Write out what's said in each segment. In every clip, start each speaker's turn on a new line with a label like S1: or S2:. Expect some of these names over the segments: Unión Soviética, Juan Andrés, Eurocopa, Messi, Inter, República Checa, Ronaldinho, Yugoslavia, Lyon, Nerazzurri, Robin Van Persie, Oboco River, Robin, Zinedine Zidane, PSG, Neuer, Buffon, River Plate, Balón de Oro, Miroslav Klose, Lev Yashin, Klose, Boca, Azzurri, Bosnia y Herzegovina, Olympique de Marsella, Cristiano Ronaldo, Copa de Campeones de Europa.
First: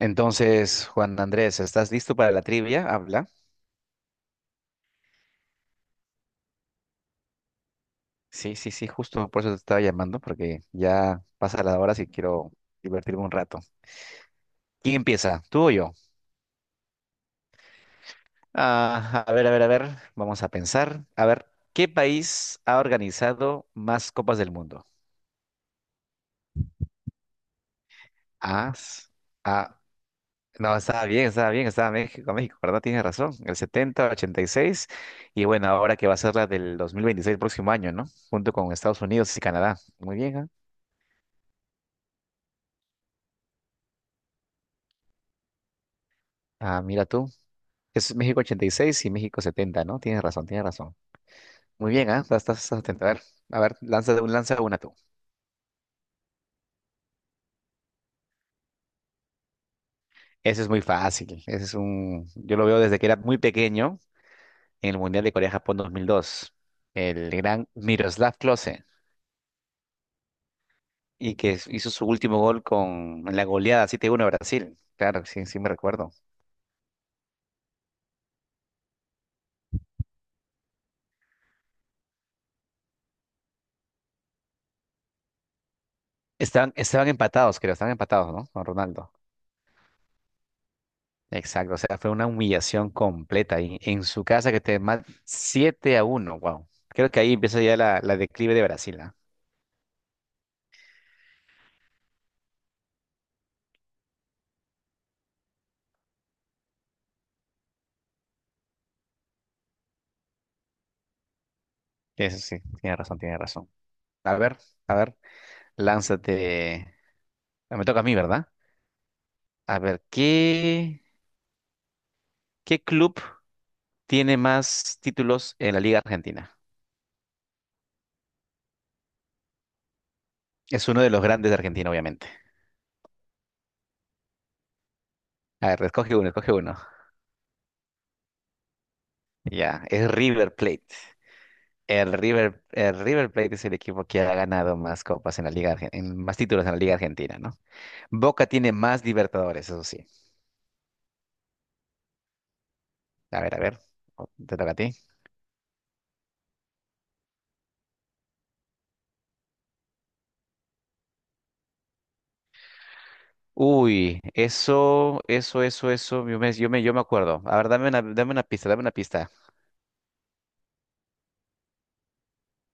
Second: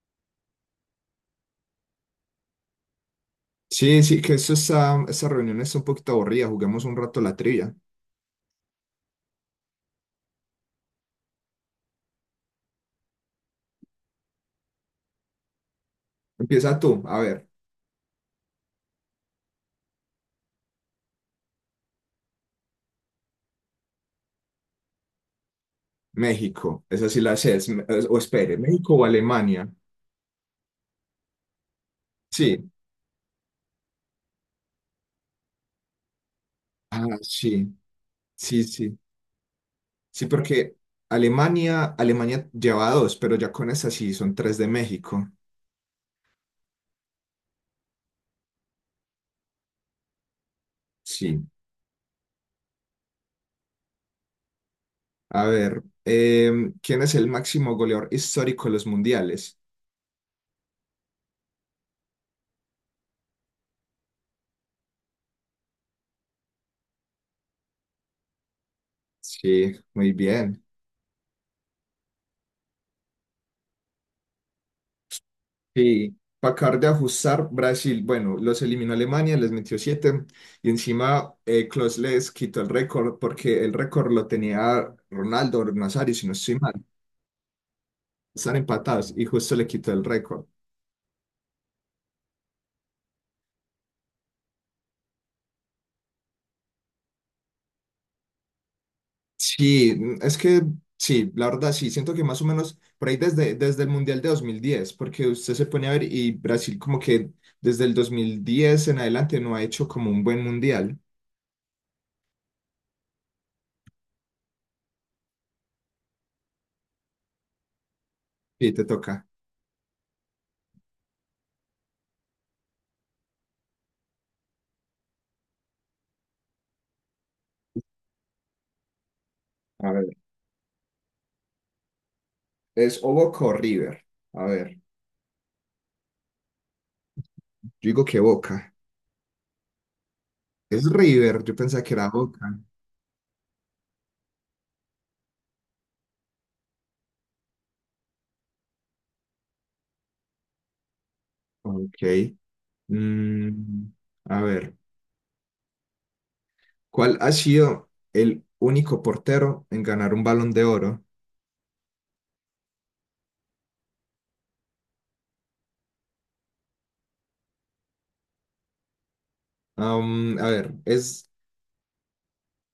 S1: Entonces, Juan Andrés, ¿estás listo para la trivia? Habla.
S2: Esa reunión está un poquito aburrida. Juguemos un rato la trivia.
S1: Sí, sí, sí, justo por eso te estaba llamando, porque ya pasa la hora si quiero divertirme un rato. ¿Quién empieza? ¿Tú o yo?
S2: Empieza tú. A ver,
S1: Ah, a ver, a ver, a ver, vamos a pensar. A ver, ¿qué país ha organizado más copas del mundo?
S2: México. Esa sí la sé. O espere,
S1: Ah,
S2: ¿México o Alemania?
S1: ah, no, estaba bien, México,
S2: Sí.
S1: ¿verdad? Tienes razón, el 70, 86 y bueno, ahora que va a ser la del dos mil
S2: Ah,
S1: veintiséis,
S2: sí.
S1: próximo año, ¿no? Junto
S2: Sí,
S1: con
S2: sí.
S1: Estados Unidos y Canadá. Muy
S2: Sí,
S1: bien, ¿ah?
S2: porque Alemania lleva dos, pero ya con esa sí son tres de México.
S1: Ah, mira tú. Es México 86 y México 70, ¿no? Tienes razón, tienes razón.
S2: Sí.
S1: Muy bien, ¿ah? Estás atento. A ver, lanza una tú.
S2: A ver, ¿quién es el máximo goleador histórico de los mundiales?
S1: Ese es muy fácil. Yo lo veo desde que era muy pequeño en el Mundial de Corea-Japón 2002. El gran Miroslav Klose.
S2: Sí, muy bien.
S1: Y que hizo su último gol con la goleada 7-1 a Brasil. Claro, sí, sí me recuerdo.
S2: Sí, para acabar de ajustar, Brasil, bueno, los eliminó Alemania, les metió siete y encima Klose les quitó el récord porque el récord lo tenía Ronaldo o Nazario, si no estoy mal,
S1: Estaban empatados, creo. Estaban empatados, ¿no?
S2: están
S1: Con
S2: empatados
S1: Ronaldo.
S2: y justo le quitó el récord.
S1: Exacto, o sea, fue una humillación completa y en su casa que te más 7-1, wow. Creo que ahí empieza ya la declive de Brasil, ¿ah?
S2: Sí, es que sí, la verdad sí, siento que más o menos por ahí desde el Mundial de 2010, porque usted se pone a ver y Brasil como que desde el 2010 en adelante no ha hecho como un buen Mundial.
S1: Eso sí, tiene razón, tiene razón. A ver, a ver, lánzate. Ah, me toca a mí, ¿verdad?
S2: Sí, te toca.
S1: A ver, ¿qué club tiene más títulos en la Liga Argentina?
S2: A ver,
S1: Es uno de los grandes de Argentina, obviamente.
S2: es Oboco River. A ver.
S1: A ver, escoge uno, escoge uno.
S2: Yo digo que Boca.
S1: Ya, es River
S2: Es
S1: Plate.
S2: River, yo pensaba que era
S1: El
S2: Boca.
S1: River, el River Plate es el equipo que ha ganado más copas en la Liga, en más títulos en la Liga Argentina, ¿no? Boca tiene más Libertadores, eso sí.
S2: Ok.
S1: A ver, a ver.
S2: Mm, a
S1: Te toca a
S2: ver,
S1: ti.
S2: ¿cuál ha sido el único portero en ganar un Balón de Oro?
S1: Uy, eso, eso, eso, eso. Yo me acuerdo. A ver, dame una pista, dame una pista.
S2: A ver, es,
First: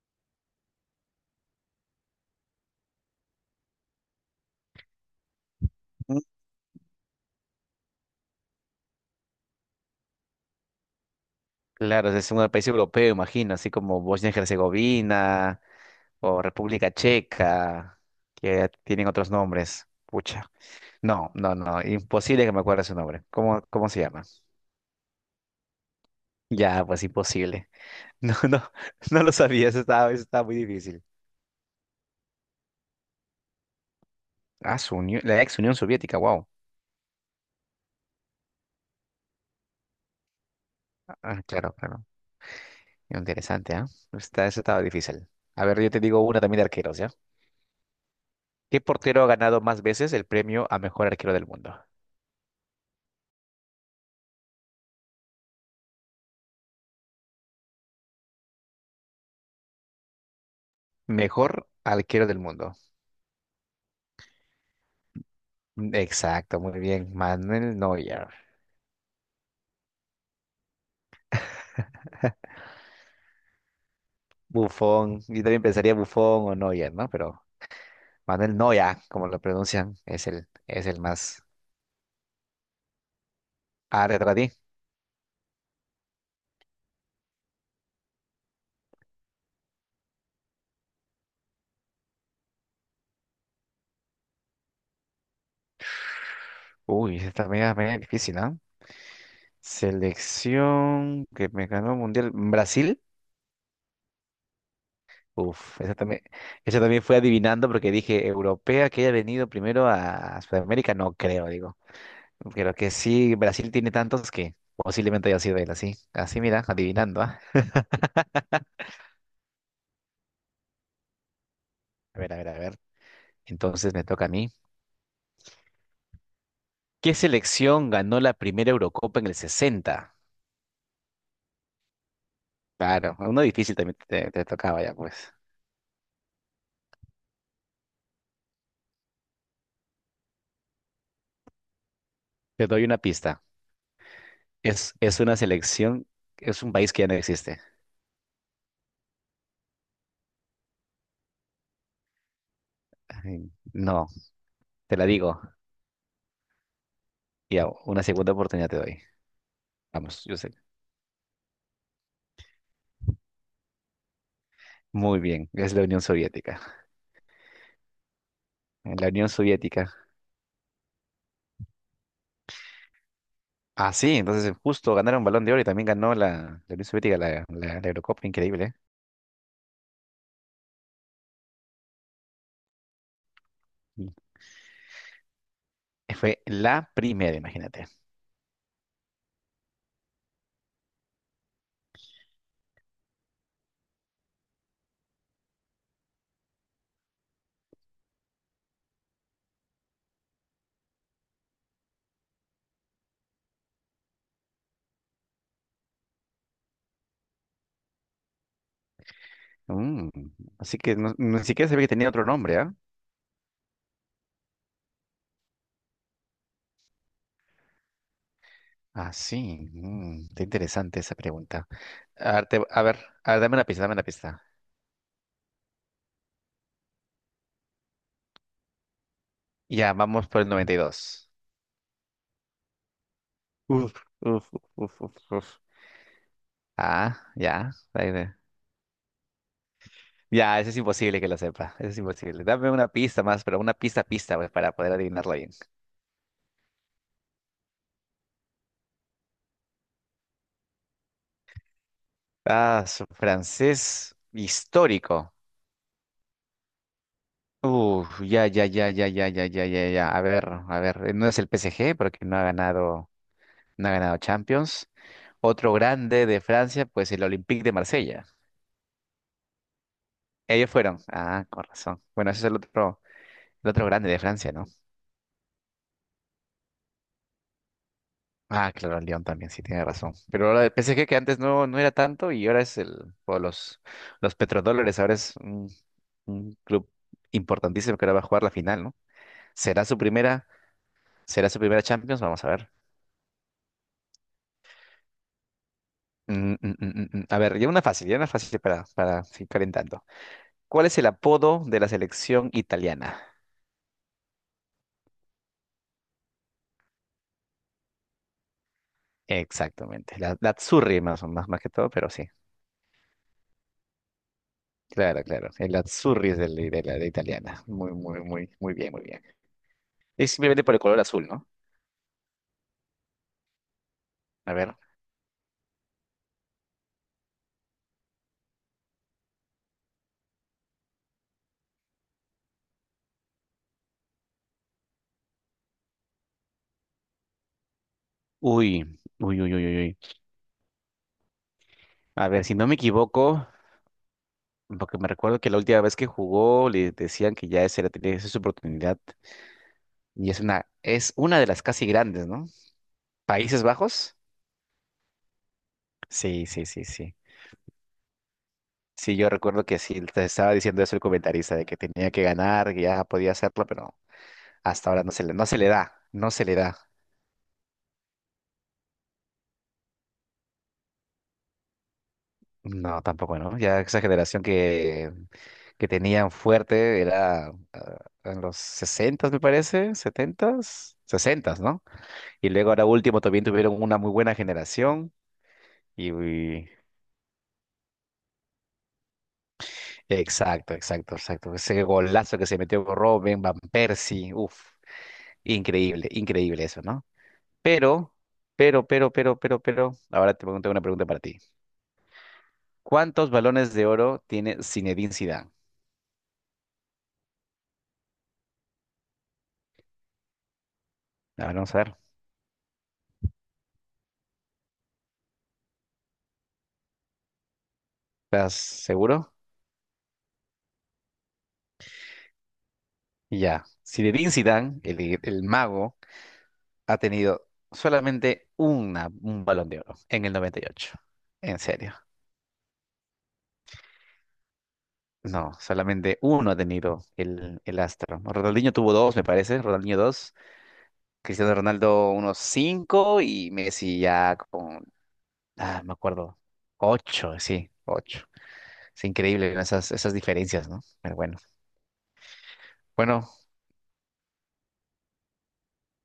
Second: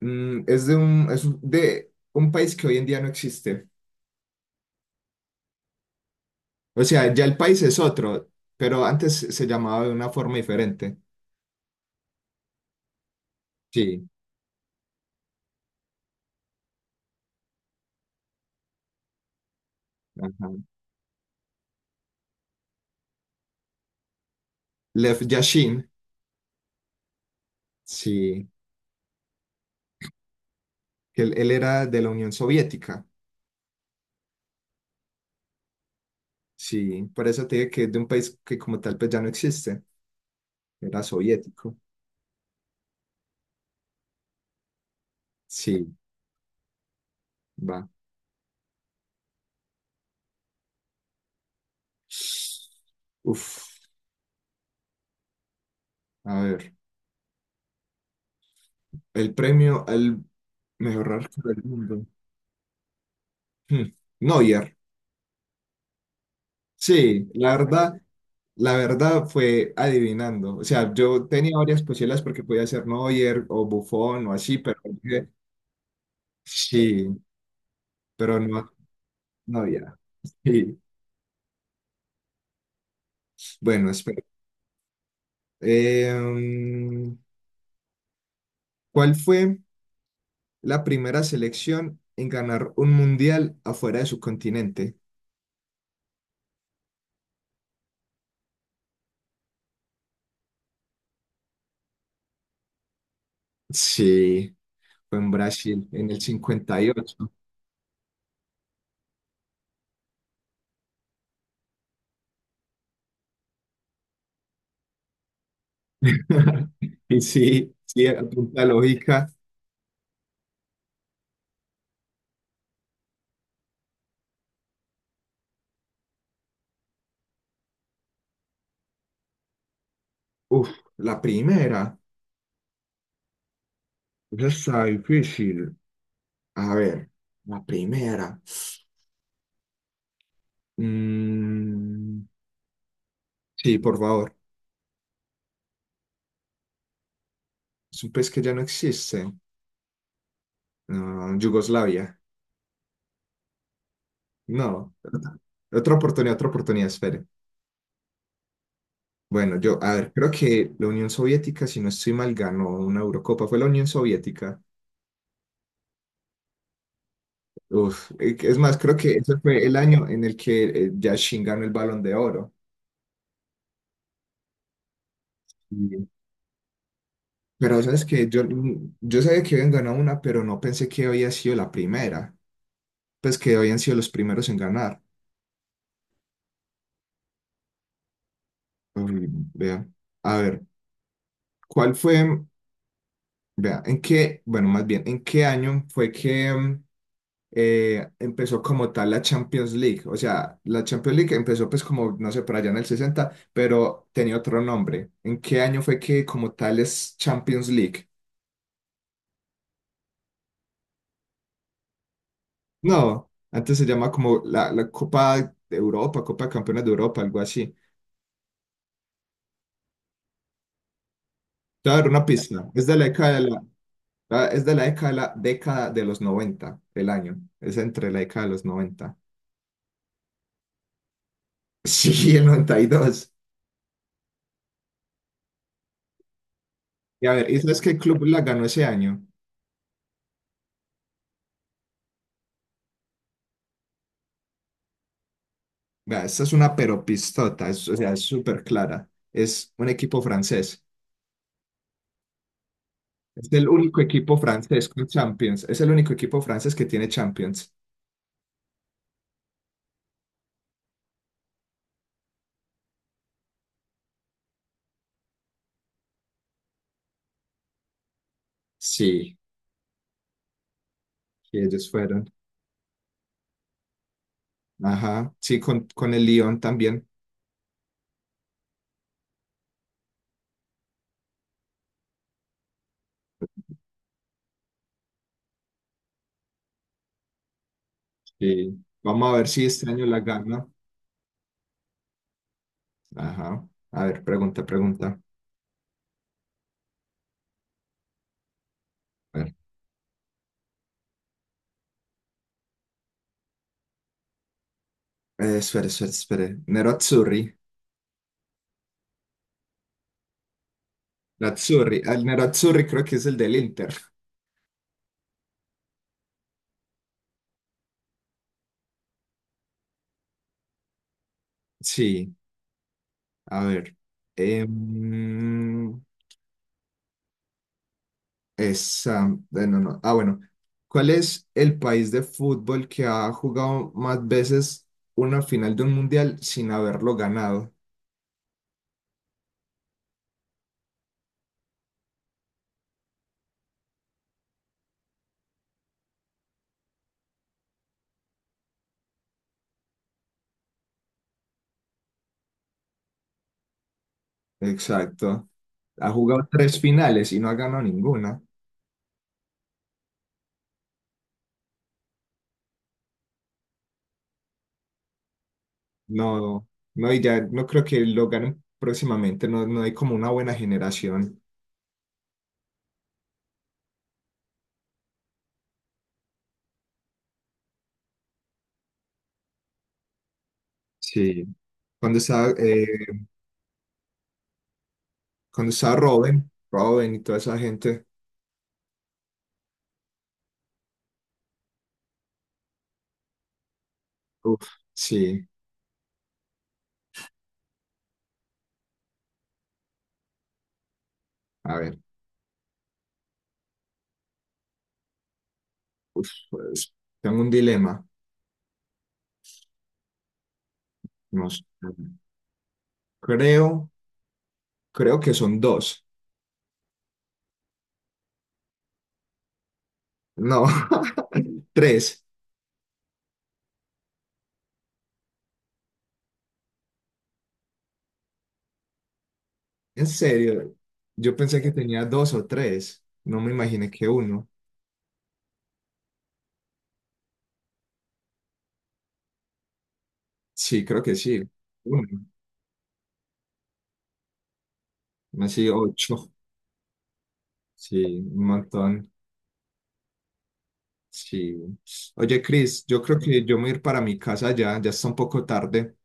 S2: mm, es de un, es un- de un país que hoy en día no existe.
S1: Mm.
S2: O sea, ya el país es otro, pero antes se llamaba de una forma diferente.
S1: Claro, es un país europeo, imagino, así como
S2: Sí,
S1: Bosnia y Herzegovina o República Checa, que tienen otros nombres.
S2: ajá.
S1: Pucha. No, no, no, imposible que me acuerde su nombre. ¿Cómo se llama?
S2: Lev Yashin,
S1: Ya, pues imposible. No,
S2: sí,
S1: no, no lo sabía, eso estaba muy difícil.
S2: que él era de la Unión Soviética.
S1: Ah, la ex Unión Soviética, wow.
S2: Sí, por eso te digo que es de un país que como tal pues ya no existe. Era
S1: Ah, claro,
S2: soviético.
S1: claro. Interesante, ¿ah? Eso estaba difícil. A ver, yo
S2: Sí,
S1: te digo una también de arqueros, ¿ya?
S2: va.
S1: ¿Qué portero ha ganado más veces el premio a mejor arquero del mundo?
S2: Uf, a ver. El premio al mejor arco del
S1: Mejor
S2: mundo.
S1: arquero del mundo.
S2: Hmm, Neuer.
S1: Mm. Exacto, muy bien.
S2: Sí,
S1: Manuel Neuer.
S2: la verdad fue adivinando. O sea, yo tenía varias posibilidades porque podía ser Neuer o Buffon o así, pero
S1: Buffon.
S2: dije,
S1: Yo también pensaría Buffon o Neuer,
S2: sí,
S1: ¿no? Pero
S2: pero
S1: Manuel
S2: no,
S1: Neuer, como lo
S2: no había.
S1: pronuncian, es el,
S2: Sí.
S1: es el más.
S2: Bueno,
S1: Ah,
S2: espera.
S1: detrás de ti.
S2: Em, ¿Cuál fue la primera selección en ganar un mundial afuera de su continente?
S1: Uy, esta media, media difícil, ¿no? Selección que me ganó el mundial. ¿Brasil?
S2: Sí, fue en
S1: Uf,
S2: Brasil, en el
S1: esa
S2: 58.
S1: también fue
S2: Y ocho.
S1: adivinando porque dije, europea que haya venido primero a Sudamérica, no creo, digo. Creo que sí, Brasil tiene tantos que posiblemente haya sido él, así. Así, mira,
S2: Y
S1: adivinando, ¿ah?
S2: sí, sí, a punta de lógica.
S1: A ver, a ver, a ver. Entonces me toca a mí. ¿Qué selección ganó la primera Eurocopa en el sesenta?
S2: Uf, la primera,
S1: Claro, uno difícil también te
S2: esa
S1: tocaba
S2: está
S1: ya, pues.
S2: difícil. A ver, la primera. Mm,
S1: Te doy una pista.
S2: sí, por favor.
S1: Es una selección, es un país que ya no existe.
S2: Es un país que ya no existe. Ah, Yugoslavia.
S1: Ay, no,
S2: No.
S1: te la digo.
S2: Otra oportunidad, espere.
S1: Ya, una segunda oportunidad te doy.
S2: Bueno, yo, a ver,
S1: Vamos,
S2: creo
S1: yo sé.
S2: que la Unión Soviética, si no estoy mal, ganó una Eurocopa. Fue la Unión Soviética.
S1: Muy bien, es la Unión Soviética.
S2: Uf, es más, creo
S1: En la
S2: que
S1: Unión
S2: ese fue el
S1: Soviética.
S2: año en el que Yashin ganó el Balón de Oro.
S1: Ah, sí, entonces justo ganaron Balón de Oro y también
S2: Y-
S1: ganó la Unión Soviética
S2: Pero
S1: la
S2: sabes
S1: Eurocopa,
S2: que yo,
S1: increíble.
S2: mm, yo sabía que habían ganado una, pero no pensé que había sido la primera. Pues que habían sido los
S1: ¿Eh?
S2: primeros en ganar.
S1: Y fue la primera, imagínate.
S2: Uy, vea. A ver, ¿cuál fue? Vea, ¿en qué? Bueno, más bien, ¿en qué año fue que empezó como tal la Champions League? O sea, la Champions League empezó pues como, no sé, por allá en el 60 pero tenía otro nombre. ¿En qué año fue que como tal es Champions League?
S1: Mm. Así que ni siquiera sabía que tenía otro nombre, ¿ah?
S2: No, antes se llama como la, la Copa de Europa, Copa de Campeones de Europa, algo así.
S1: Ah, sí, está interesante esa pregunta.
S2: Te voy a dar una
S1: A ver,
S2: pista.
S1: a
S2: Es de
S1: ver,
S2: la
S1: a
S2: década de
S1: ver, dame
S2: la,
S1: una pista, dame una pista.
S2: ah, es de la década de los noventa, el año. Es entre la década de los 90.
S1: Ya, vamos por el 92.
S2: Sí, el 92. Y dos.
S1: Uf, uf, uf, uf, uf. Uf. Ah,
S2: Y a ver, ¿y
S1: ya.
S2: sabes qué
S1: Ahí
S2: club
S1: ve.
S2: la ganó ese año?
S1: Ya, eso es imposible que lo sepa. Eso es imposible. Dame una pista más, pero una pista, pista, pues, para poder adivinarlo bien.
S2: Vea, esta es una peropistota, es- o sea, es súper clara. Es un equipo francés.
S1: Ah, su
S2: Es el único
S1: francés
S2: equipo francés con
S1: histórico.
S2: Champions. Es el único equipo francés que tiene Champions.
S1: Uf, ya, ya, ya, ya, ya, ya, ya, ya, ya. A ver, a ver. No es el PSG porque no ha ganado Champions. Otro grande de Francia, pues el Olympique de Marsella.
S2: Sí,
S1: Ellos fueron. Ah,
S2: sí,
S1: con
S2: ellos
S1: razón. Bueno,
S2: fueron.
S1: ese es el otro grande de Francia, ¿no?
S2: Ajá, sí, con el Lyon también.
S1: Ah, claro, el León también, sí, tiene razón. Pero ahora el PSG que antes no era tanto y ahora es el, o los petrodólares, ahora es un club importantísimo que ahora va a jugar la
S2: Sí.
S1: final, ¿no?
S2: Vamos a ver si
S1: ¿Será
S2: este
S1: su
S2: año la
S1: primera,
S2: gana.
S1: será su primera Champions? Vamos a ver.
S2: Ajá. A ver, pregunta, pregunta.
S1: Mm, mm, mm, mm, mm. A ver, ya una fácil para
S2: A
S1: seguir
S2: ver.
S1: calentando. ¿Cuál es el apodo de la selección italiana?
S2: Espere, espere, espere. Nerazzurri.
S1: Exactamente, la Azzurri más, más que todo,
S2: Nerazzurri.
S1: pero
S2: El
S1: sí,
S2: Nerazzurri creo que es el del Inter.
S1: claro, claro. El Azzurri es de la de italiana. Muy, muy, muy, muy bien, muy bien. Es simplemente por el color azul, ¿no?
S2: Sí, a ver.
S1: A ver.
S2: Em, esa, no, no. Ah, bueno. ¿Cuál es el país de fútbol que ha jugado más veces una final de un mundial sin haberlo ganado?
S1: Uy, uy, uy, uy, uy. Uy. A ver, si no me equivoco, porque me recuerdo que la última vez que jugó le decían que ya esa era, tenía su oportunidad. Y es una de las casi grandes, ¿no? ¿Países Bajos?
S2: Exacto. Ha
S1: Sí,
S2: jugado
S1: sí,
S2: tres
S1: sí, sí.
S2: finales y no ha ganado ninguna.
S1: Sí, yo recuerdo que sí, te estaba diciendo eso el comentarista, de que tenía que ganar, que ya podía hacerlo, pero hasta ahora no se le da, no se le
S2: No,
S1: da.
S2: no, y ya no creo que lo ganen próximamente, no, no hay como una buena generación.
S1: No, tampoco, ¿no? Ya esa generación que tenían fuerte era en los sesentas me parece, setentas
S2: Sí.
S1: sesentas, ¿no?
S2: Cuando
S1: Y
S2: estaba,
S1: luego ahora
S2: eh,
S1: último también tuvieron una muy buena generación.
S2: cuando estaba
S1: Y,
S2: Robin,
S1: y-
S2: Y toda esa gente,
S1: exacto, exacto, exacto. Ese golazo que se metió con Robin, Van Persie,
S2: uf,
S1: uff,
S2: sí,
S1: increíble, increíble eso, ¿no? Pero, pero, ahora te pregunto una pregunta para ti.
S2: a ver,
S1: ¿Cuántos balones de oro tiene Zinedine Zidane?
S2: uf, pues, tengo un dilema,
S1: A
S2: no
S1: ver,
S2: sé.
S1: vamos a ver.
S2: Creo, creo que son dos,
S1: ¿Estás seguro?
S2: no, tres,
S1: Ya, si Zinedine Zidane, el mago, ha tenido solamente un balón de oro
S2: en
S1: en el noventa y
S2: serio,
S1: ocho.
S2: yo
S1: En
S2: pensé que
S1: serio.
S2: tenía dos o tres, no me imaginé que uno,
S1: No, solamente uno ha tenido el astro. Ronaldinho tuvo dos, me parece. Ronaldinho dos.
S2: sí, creo que sí,
S1: Cristiano Ronaldo
S2: uno,
S1: unos cinco y Messi ya con,
S2: así
S1: me
S2: ocho,
S1: acuerdo, ocho, sí,
S2: sí,
S1: ocho.
S2: un
S1: Es
S2: montón.
S1: increíble, ¿no? Esas diferencias, ¿no? Pero bueno.
S2: Sí. Oye, Cris, yo creo
S1: Bueno,
S2: que yo me voy a ir para mi casa ya, ya está un poco tarde.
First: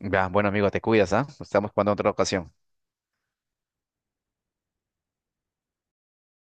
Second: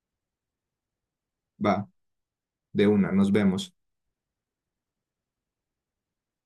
S1: ya, bueno amigo, te cuidas, ¿ah? Estamos
S2: Va,
S1: jugando en otra ocasión.
S2: de una, nos vemos.